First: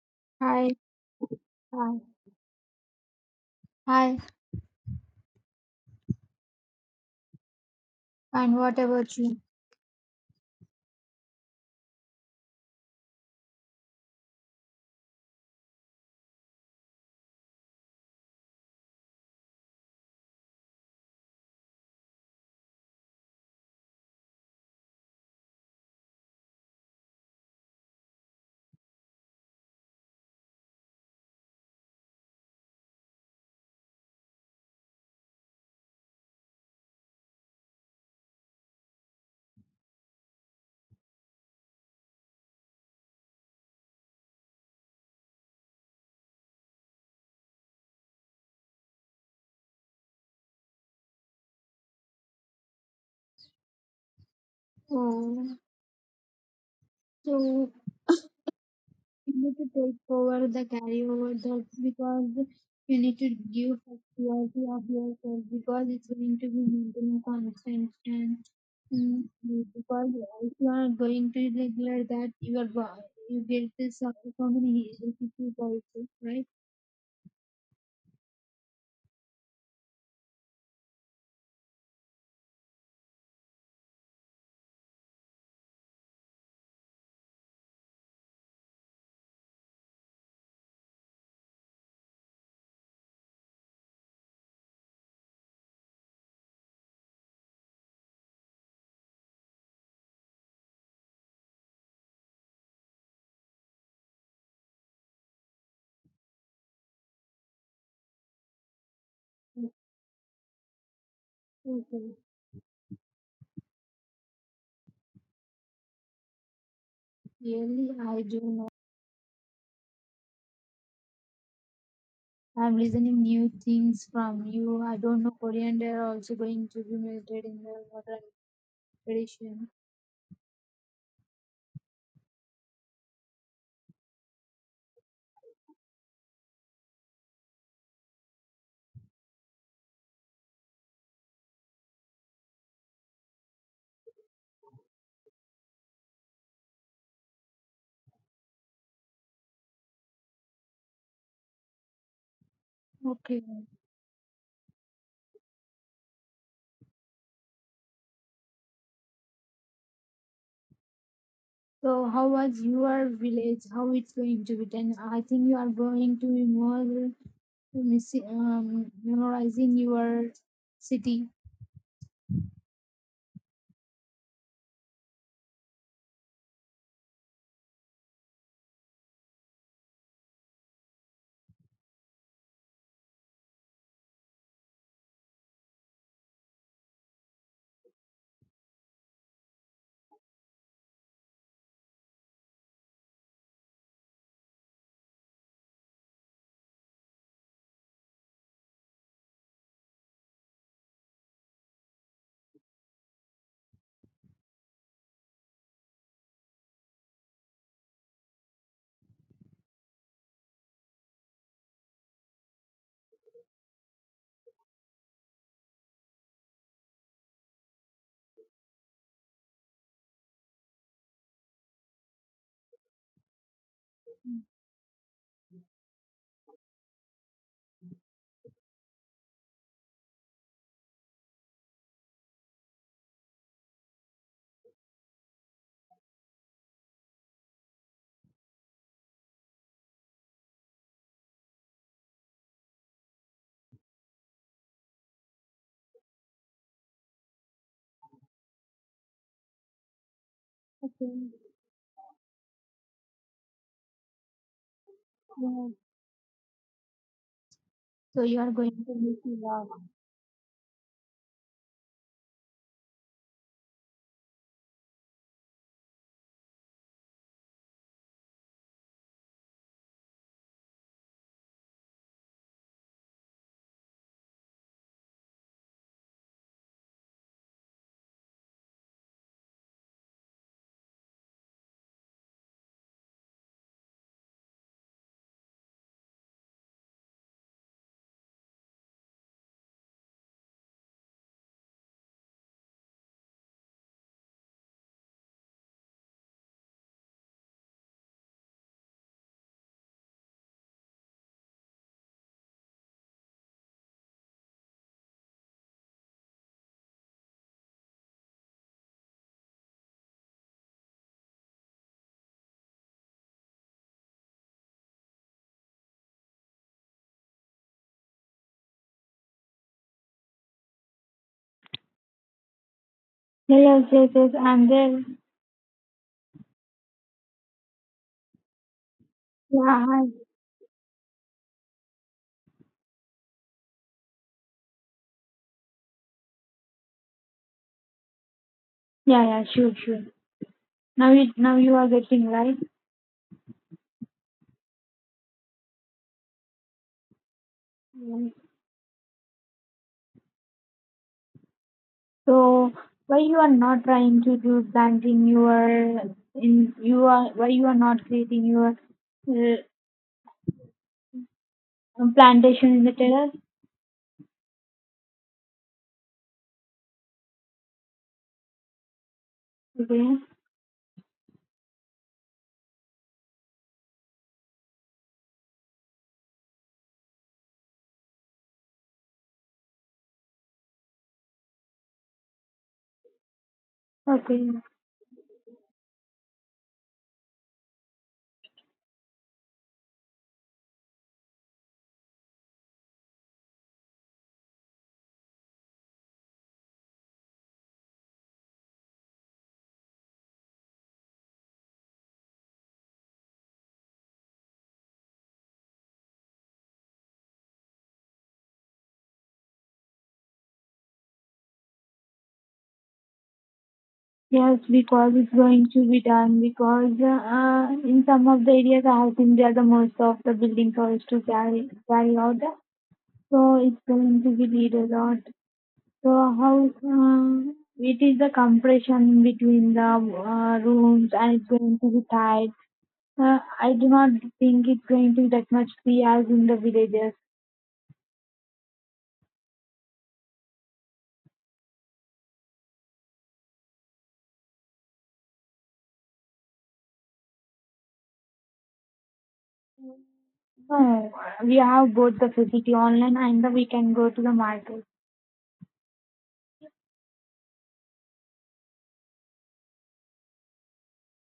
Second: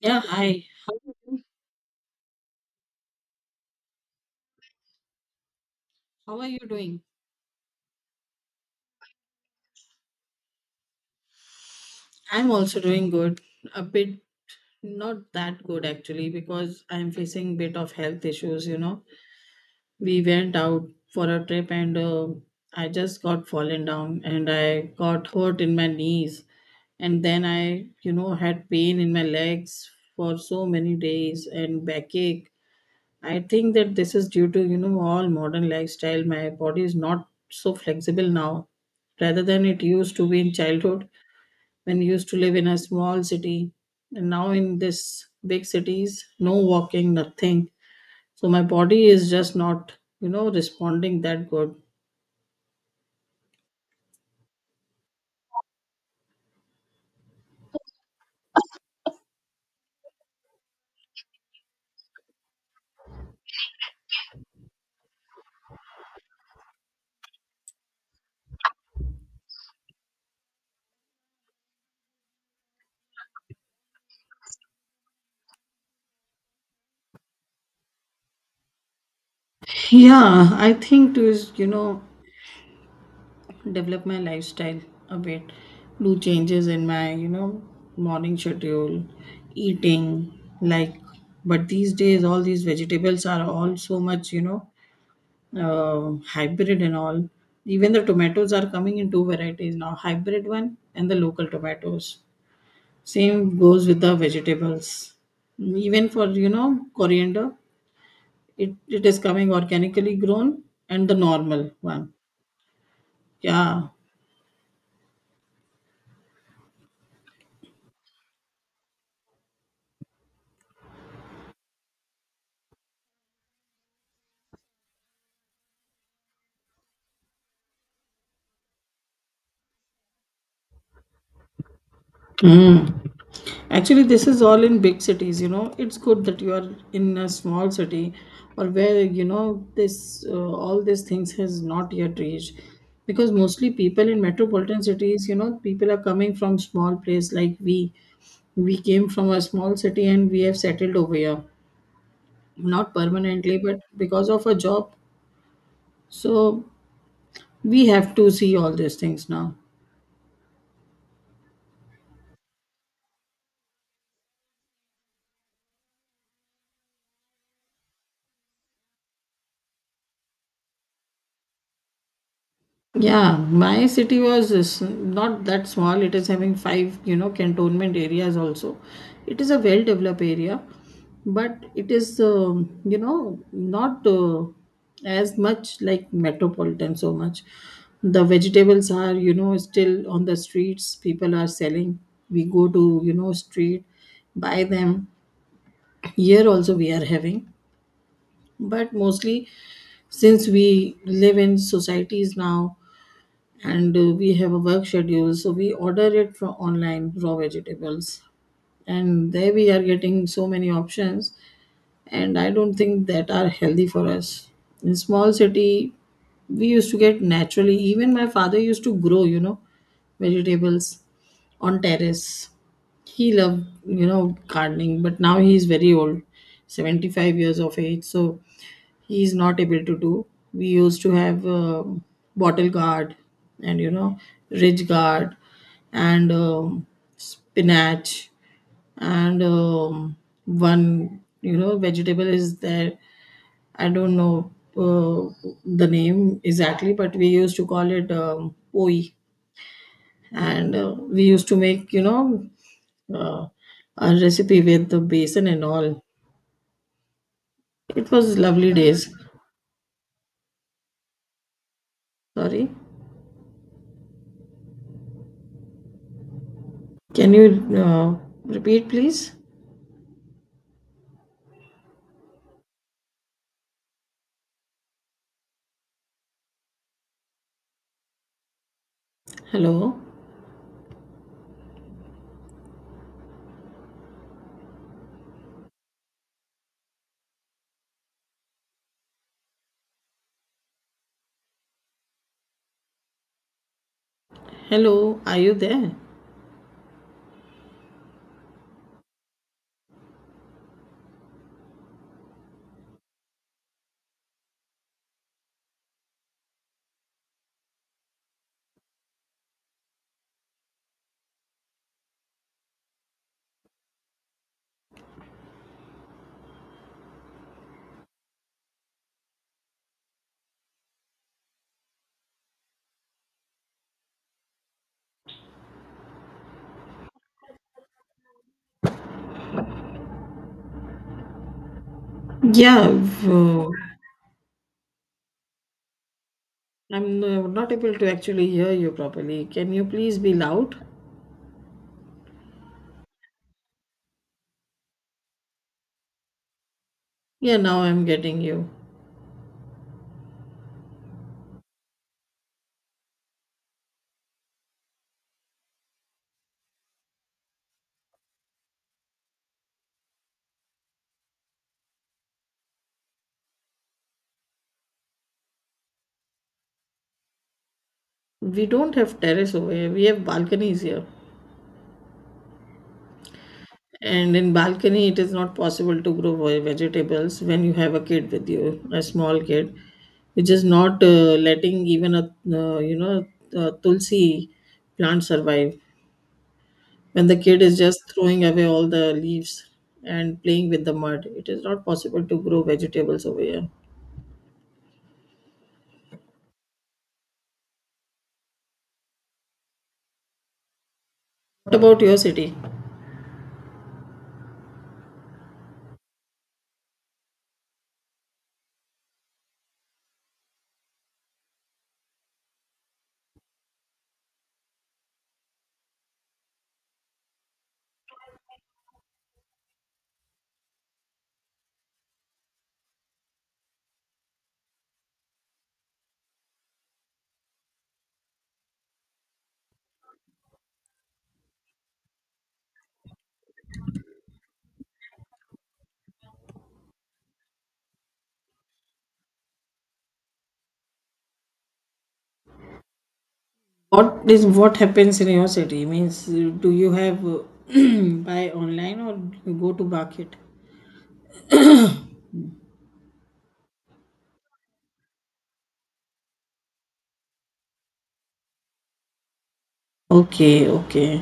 Yeah, hi. Hi, hi, hi, How are you doing? and what about you? I'm also doing good. A bit not that good actually because I'm facing bit of health issues. We went out for a trip and I just got fallen down and I got hurt in my knees, and then I had pain in my legs for so many days and backache. I think that this is due to all modern lifestyle. My body is not so flexible now rather than it used to be in childhood, when we used to live in a small city, and now in this big cities no walking nothing, so my body is just not responding that good. Oh, so you need to take over the carryover that because you need to give priority of yourself because it's going to be maintaining constant and mm, because if you are going to regular that you get this so many health issues also, right? Yeah, I think to is develop my lifestyle a bit, do changes in my morning schedule, eating, like, but these days all these vegetables are all so much, hybrid and all. Even the tomatoes are coming in two varieties now, hybrid one and the local tomatoes. Same goes with the vegetables. Even for coriander, it is coming organically grown, and the normal one. Okay. Yeah. Really, I do I'm listening new things from you. I don't know coriander also going to be melted in the water tradition. Mm. Actually, this is all in big cities. It's good that you are in a small city, or where, this all these things has not yet reached. Because mostly people in metropolitan cities, people are coming from small place like we. We came from a small city and we have settled over here. Not Okay. permanently, but because of a job. So we have to see all these things now. So how was your village? How it's going to be done? I think you are going to be more memorizing your city. Yeah, my city was is not that small. It is having five, cantonment areas also. It is a well developed area, but it is not as much like metropolitan so much. The vegetables are still on the streets. People are selling. We go to street, buy them. Here also we are having, but mostly since we live in societies now, and we have a work schedule, so we order it from online raw vegetables, and there we are getting so many options, and I don't think that are healthy for us. In small city we used to get naturally. Even my father used to grow vegetables on terrace. He loved gardening, but now he is very old, 75 years of age, so he is not able to do. We used to have bottle guard, and ridge guard, and spinach, and one vegetable is there. I don't know the name exactly, but we used to call it poi, and Okay. we used to make uh, a recipe with the basin and Yeah. all. It So was you are lovely going to days. miss a lot. Sorry. Can you uh, repeat, please? Hello? Hello, are you there? Yeah, yes, yes, yes. I'm there. Yeah. I- Yeah, uh, I'm not able to actually hear you Yeah, properly. yeah, sure, Can you sure. please be loud? Now now you are getting right. Yeah, now I'm getting you. So why you are not trying to do planting your in you are why you are not creating your uh, plantation in the terrace? We don't have terrace over here, we Okay. have balconies here. And in balcony, it is not possible to grow vegetables when you have a kid with you, a small kid, which is not letting even a a Okay. tulsi plant survive. When the kid is just throwing away all the leaves and playing with the mud, it is not possible to grow vegetables over here. What about your city? Yes, because it's going to be done because in some of the areas I have been there the most of the building codes to carry out. So it's going to be need a lot. So how it is the compression between the rooms and it's going to be tight. I do not think it's going to be that much free as in the villages. What happens in your city? Means, do you have buy online or you go to market? No, we have both the facility online and the we can go to the market. Okay, okay.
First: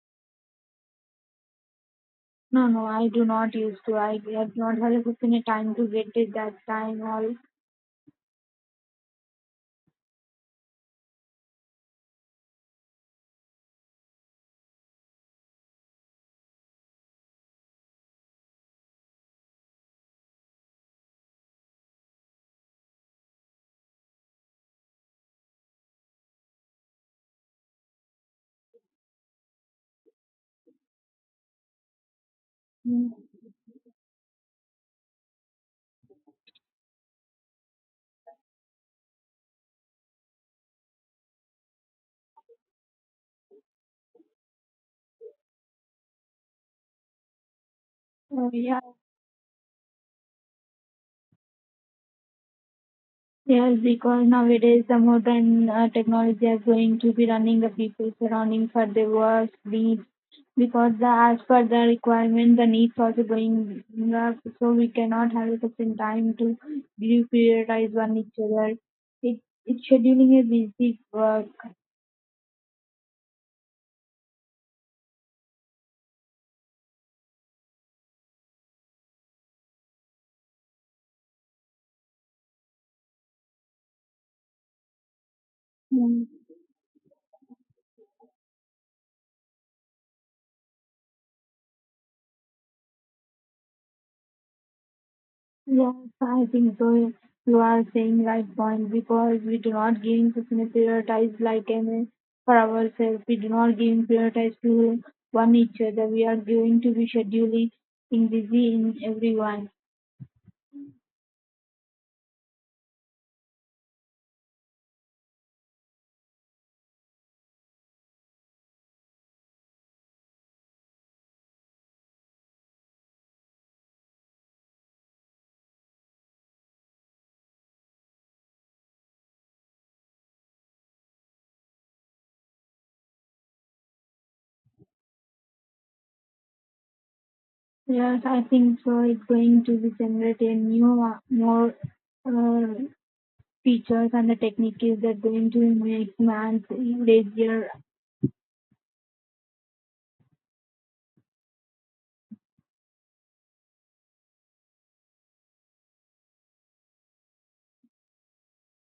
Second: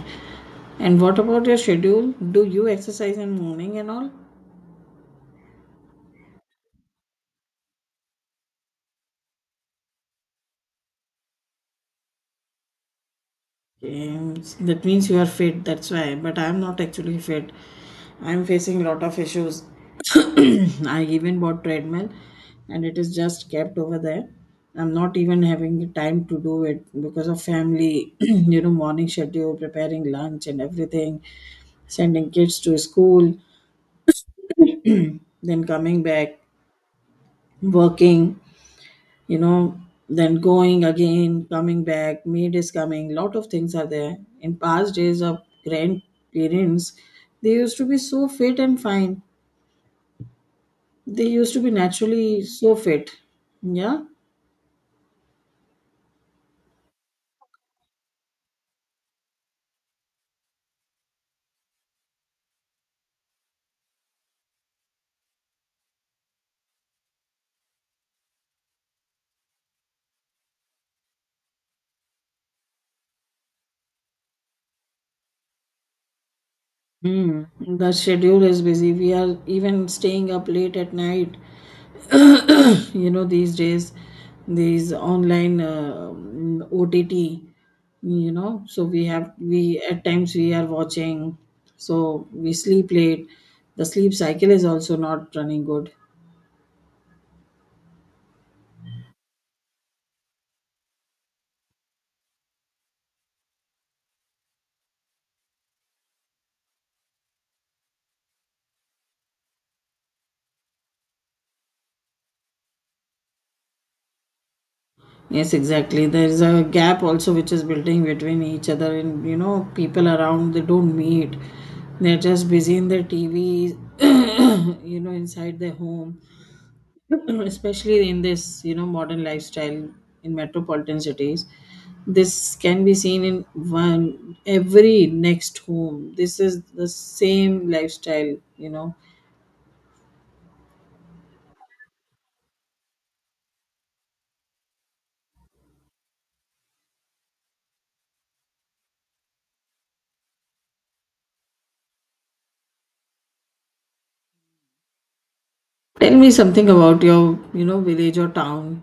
And what about your schedule? Do you No, no, I exercise do in not morning use and to. all? I have not had a sufficient time to get it that time or. Yes, that means you are fit. That's why. But I'm not actually fit. I'm facing lot of issues. I even bought treadmill, and it is just kept over there. I'm not even having the time to do it because of family. Morning schedule, preparing lunch and everything, sending kids to Mm. school, then coming back, working. you know then going again, coming back, maid is coming, lot of things are there. In past days of grandparents, they used to be so Oh, fit and yeah. fine. They used to be naturally so fit, Yes, yeah. because nowadays the modern technology is going to be running the people surrounding for their work needs. Because the, as per the requirement, the needs also going up, so we cannot have a sufficient time to prioritize one each other. It, it scheduling a busy work. Hmm. The schedule is busy, we are even staying up late at night these days. These online Hmm. Ott, so we have we at times we are watching, so we sleep late. The sleep cycle is also not running good. Yes, I think so. You are saying right point because we do not gain sustainable prioritize like any for ourselves. We do not gain prioritize to one each other. We are going to be scheduling in busy in everyone. Yes, exactly, there is a gap also which is building between each other, and people around, they don't meet, they're just busy in their TV inside their home, especially in this modern lifestyle in metropolitan cities. This can be seen in one every next home. This is the same Yes, lifestyle I you think know so. It's going to be generate a new more uh, features and the techniques that going to make man lazier. tell me something about your village or town.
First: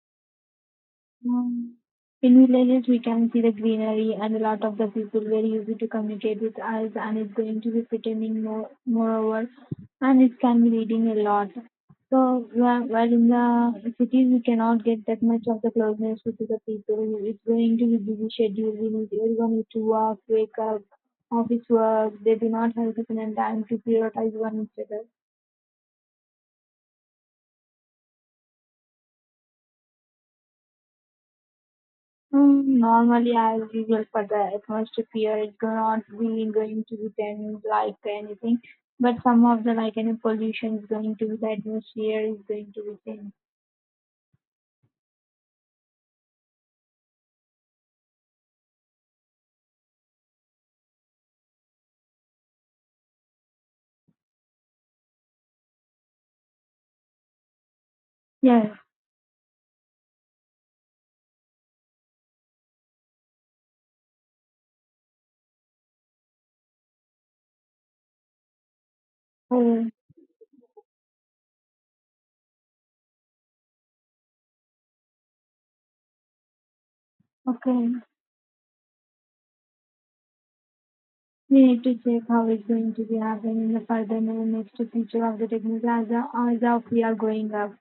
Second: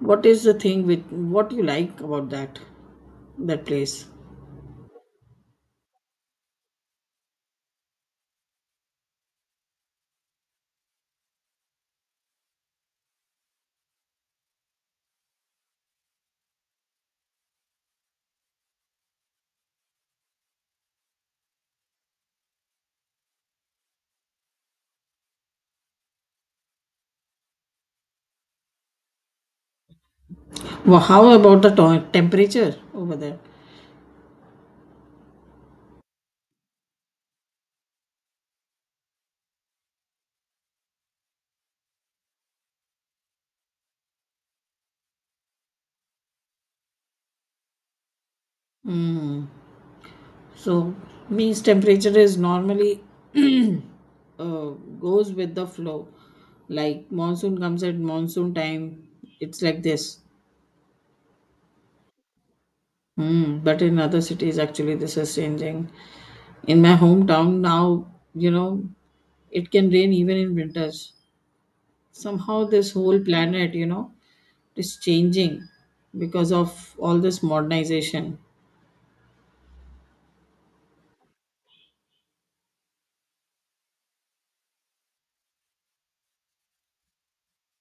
What is the thing with, what you Mm. like about In that villages, we can see the that place? greenery and a lot of the people very easy to communicate with us, and it's going to be pretending more, moreover, and it can be reading a lot. So, while in the cities, we cannot get that much of the closeness with the people. It's going to be busy schedule. We need everyone need to work, wake up, office work. They do not have the time to prioritize one another. Well, how about the temperature Hmm, over normally, there? as usual for the atmosphere, it's not really going to be then like anything. But some of the like any pollution is going to be the atmosphere is going to be thin. So means temperature is normally, uh, goes with the flow. Like monsoon comes at monsoon Yes. time, it's like this. But in other cities, actually, this is changing. In my hometown now, you know, it Oh, can rain even in winters. Somehow, this whole planet is changing because of all this okay. modernization. We need to check how it's going to be happening in the further in the next future of the technology as of we are growing up.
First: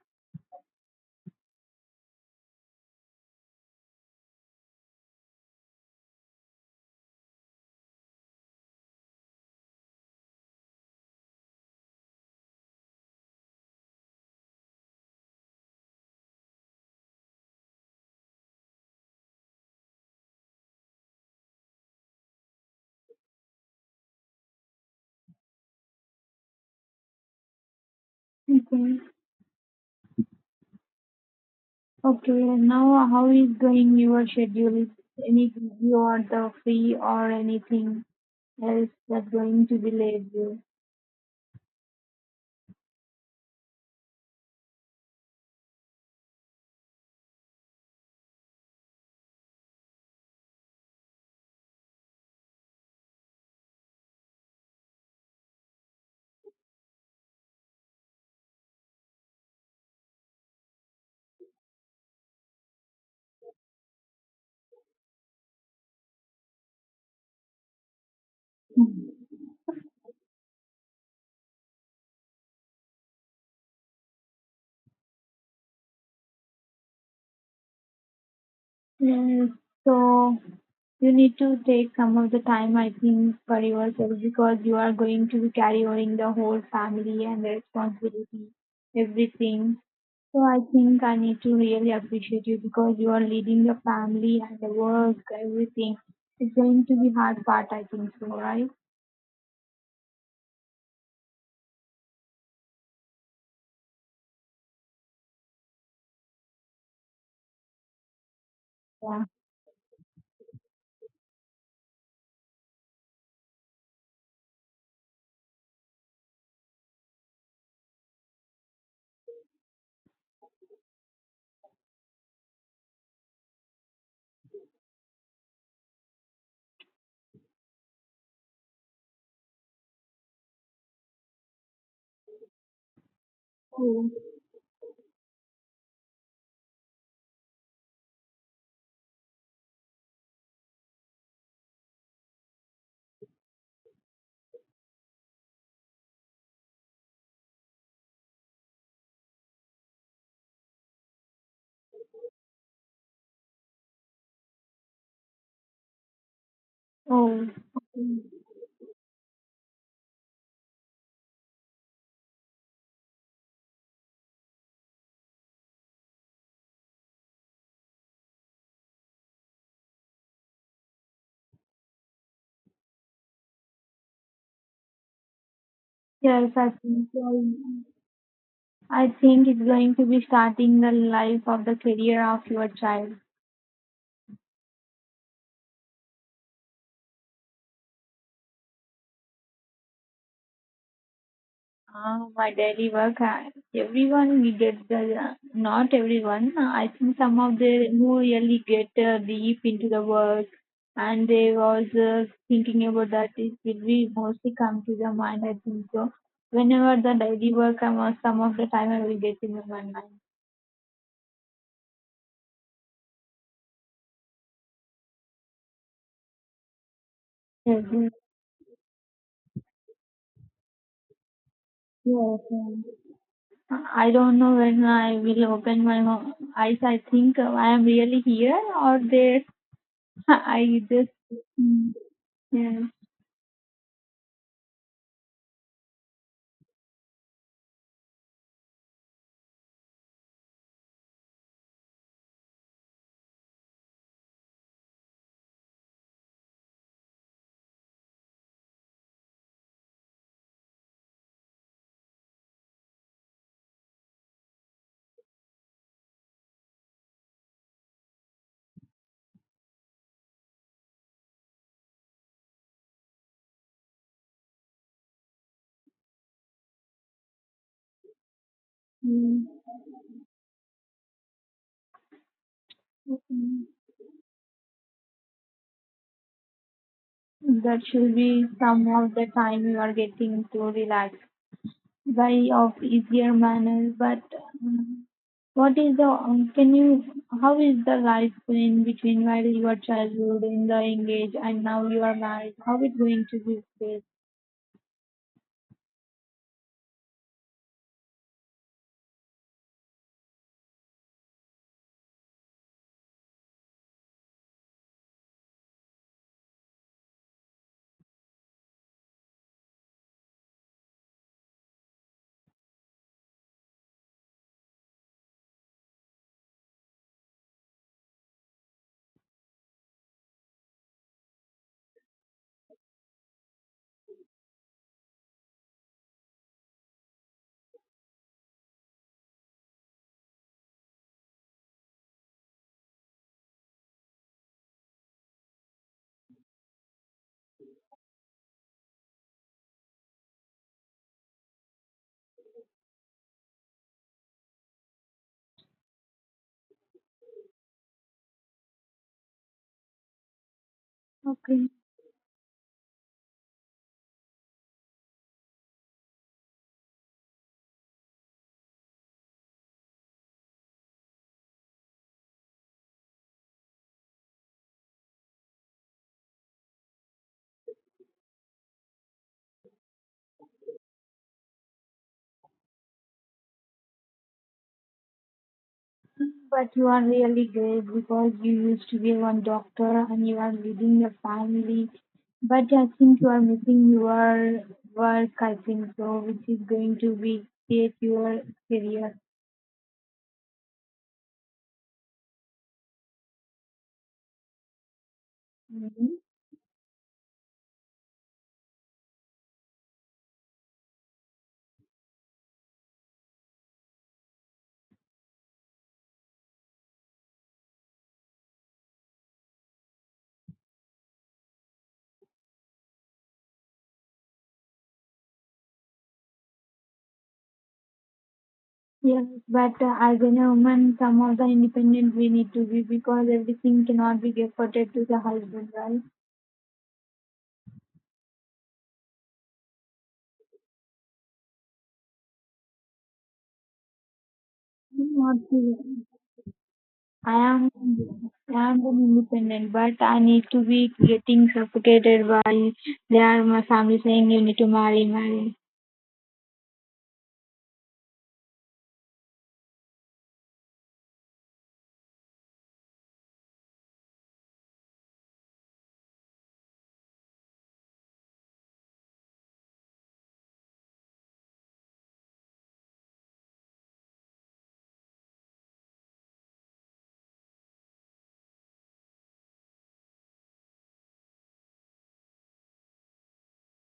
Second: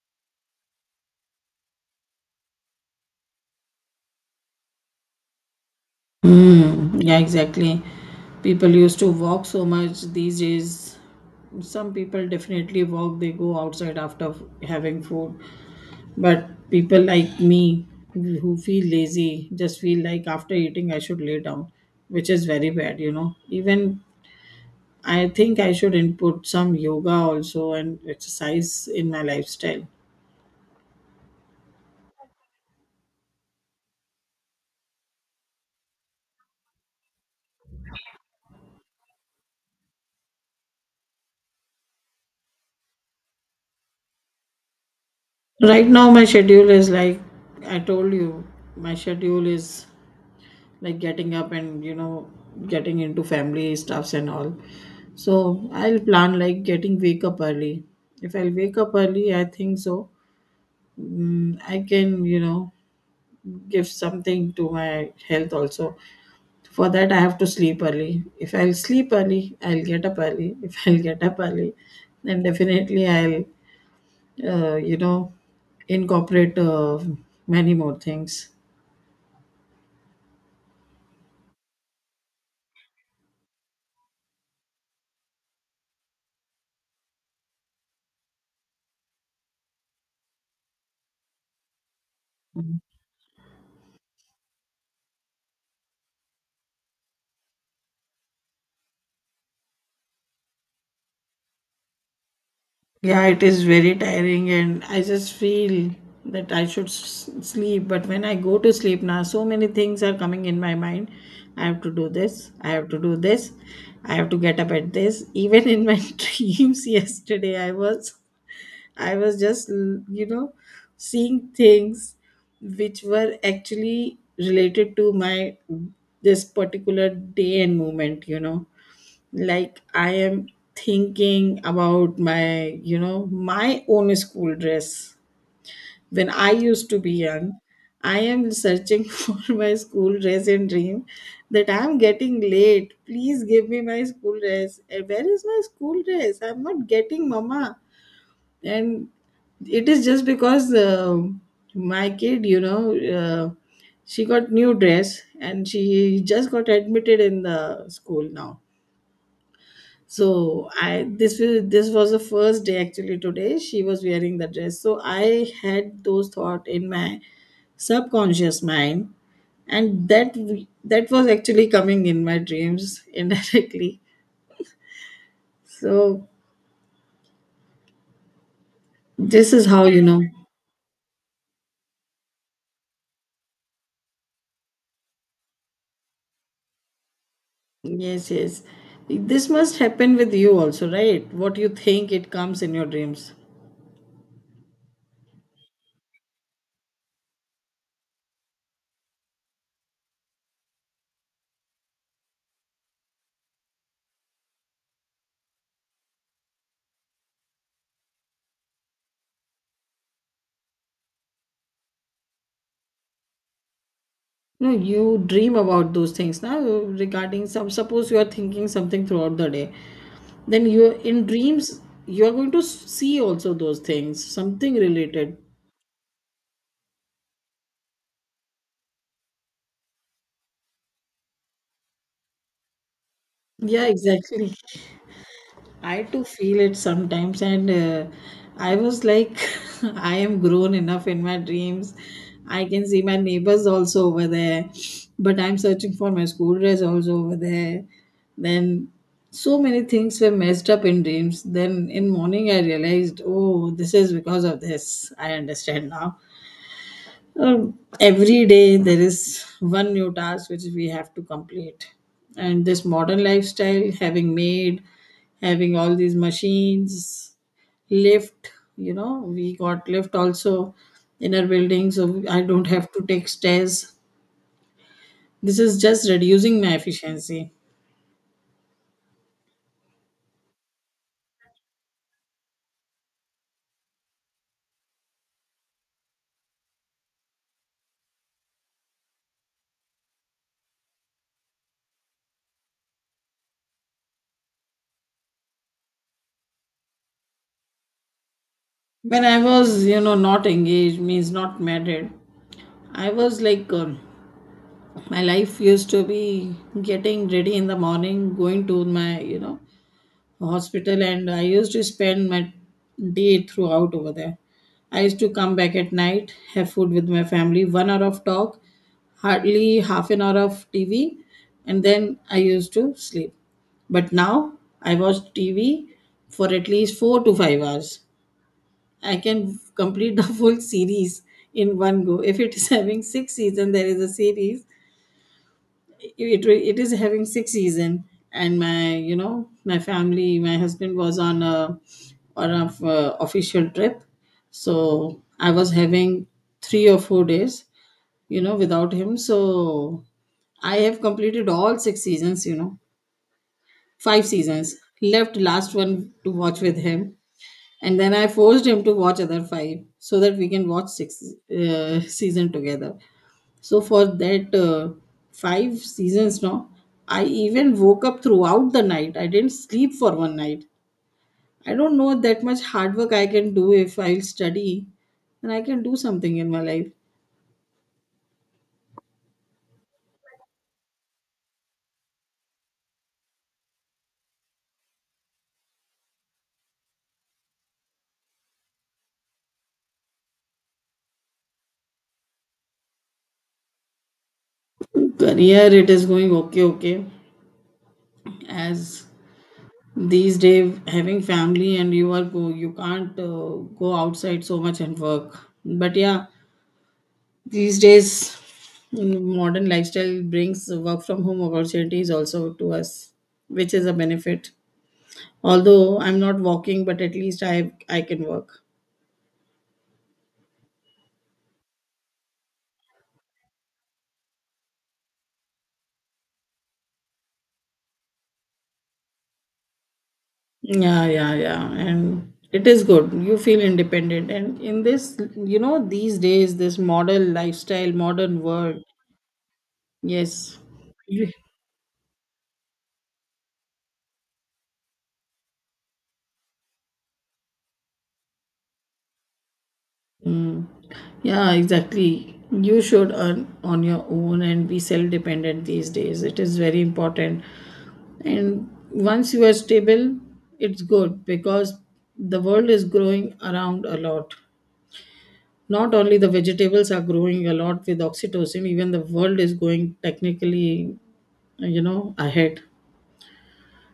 Mm, yeah, exactly. People used to walk so much these days. Some people definitely walk, they go outside after having food. But people like me, who feel lazy, just feel like after eating I should lay down, which is very bad. Even I think I should input some yoga also and exercise Okay. in my lifestyle. Okay. Now, how is going your schedule? Is any you are the free or anything else that's going to be late? Right now, my schedule is like I told you, my schedule is like getting up and getting into family stuffs and all, so I'll plan like getting wake up early. If I'll wake up early, I think so, I can, give something to my health also. For that I have to sleep early. If I'll sleep Hmm. early, I'll get up early. If I'll get up early, then definitely I'll uh, you know incorporate many more things. Mm, so you need to take some of the time, I think, for yourself because you are going to be carrying the whole family and the responsibility, everything. So I think I need to really appreciate you because you are leading the family and the work, everything. It's going to be hard part, I think so, right? Yeah, it is very tiring, and I just feel that I should sleep. But when I go to sleep now, Yeah. so many things are coming in my mind. I have to do this, I have to do this, I have to get up at this. Even in my dreams yesterday, I was just you know seeing things which were actually related to my this particular day and moment, like I am thinking about my you know my Oh, own school dress, when I used to be young. I am searching for my school dress and dream that I'm getting late, please give me my school dress. Eh, where is my school dress, I'm not getting, mama. And it is just because my kid, she got new dress, and she just got admitted in oh, the school okay. now. So I this was the first day actually, today she was wearing the dress, so I had those thought in my subconscious mind, and that that was actually coming in my dreams indirectly. So Yes, I think so. I think this it's is how going you to know be starting the life of the career of your child. yes, yes, this must happen with you also, right? What you think Ah, it my comes in your daily work, dreams? Everyone we not everyone, I think some of the who really get deep into the work and they was thinking about that, it will be mostly come to the mind, I think so. Whenever the daily work, some of the time I will get into my mind. No, you dream about those things now regarding some, Yes, suppose yes, you are thinking something throughout the day, then you in dreams you are yes. going to see also those I things, don't know something when I related. will open my eyes. I think I am really here or there. I just, mm, yeah. Yeah, exactly, I too feel it sometimes, and I was like, I am grown enough in my dreams. I can see my neighbors also over there, but I'm searching for my school dress also over there. Then so many things were messed up in dreams. Then in morning I realized, oh, this is because of this. I understand now. Every day there is one new task which we have to complete, and this modern lifestyle having made having all these machines, lift, Mm. we got lift also in our building, so I don't have to take Mhm. stairs. This is just reducing my efficiency. That should be some of the time you are getting to relax by of easier manner. But um, what is the can you how is the life in between while your childhood in the engage and now you are married? How it going to be? When I was, not engaged means not married, I was like, my life used to be getting ready in the morning, going to my, hospital, and I used to spend my day throughout over there. I used to come back at night, have food with my family, one hour of talk, hardly half an hour of TV, and then I used to sleep. But now I watch TV for at least 4 to 5 hours. I can complete the full series in one go. If it is having six seasons, there is a series, it is having six season, and my my family, my husband was on a on a official trip, so I was having 3 or 4 days without him, so I have completed Okay. all six seasons, five seasons, left last one to watch with him. And then I forced him to watch other five, so that we can watch six season together. So for that, five seasons now, I even woke up throughout the night. I didn't sleep for one night. I don't know that much hard work I can do, if I'll study, and I can do something in my But you life. are really great because you used to be one doctor and you are leading your family. But I think you are missing your work, I think so, which is going to be create your career. Career it is Hmm. going, okay, okay. As these days having family, and you can't go outside so much and work. But yeah, these days, modern lifestyle brings work from home opportunities also to us, which is a benefit. Although I'm not walking, but at least I can work. Yes, but as a woman, some of the independent we need to be because everything cannot be reported to the husband, right? Yeah, yeah, yeah. And it is good. You feel independent. And in this, Not true. these days, this model I am lifestyle, modern I world, am an independent, but I need yes. to be You- getting suffocated by they are my family saying you need to marry, marry. Mm. Yeah, exactly. You should earn on your own and be self dependent these days. It is very important. And once you are stable, it's good because the world is growing around a lot. Not only the vegetables are growing a lot with oxytocin, even the world is going technically, ahead.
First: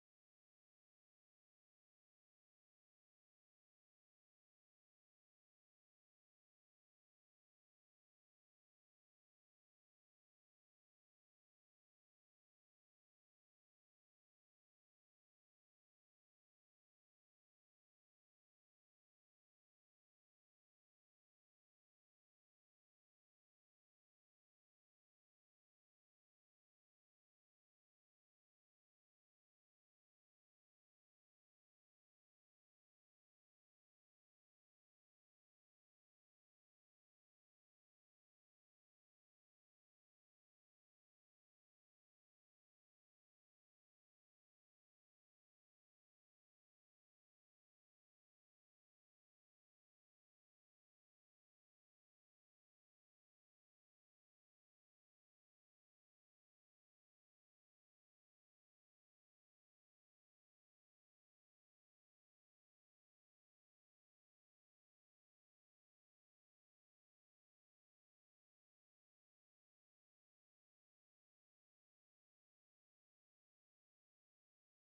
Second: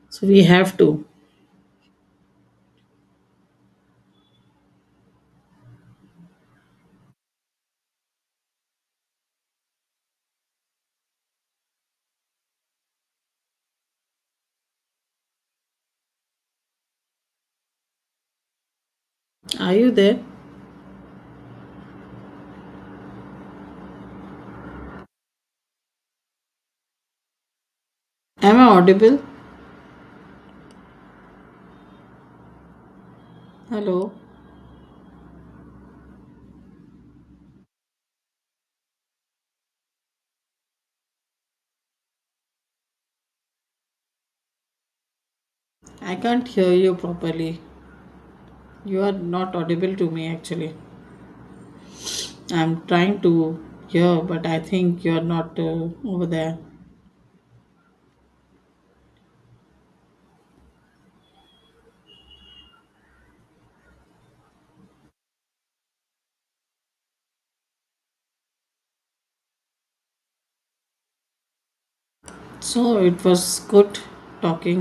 So we have to. Are you there? Am I audible? Hello? I can't hear you properly. You are not audible to me actually. I'm trying to hear, but I think you're not over there. So it was good talking.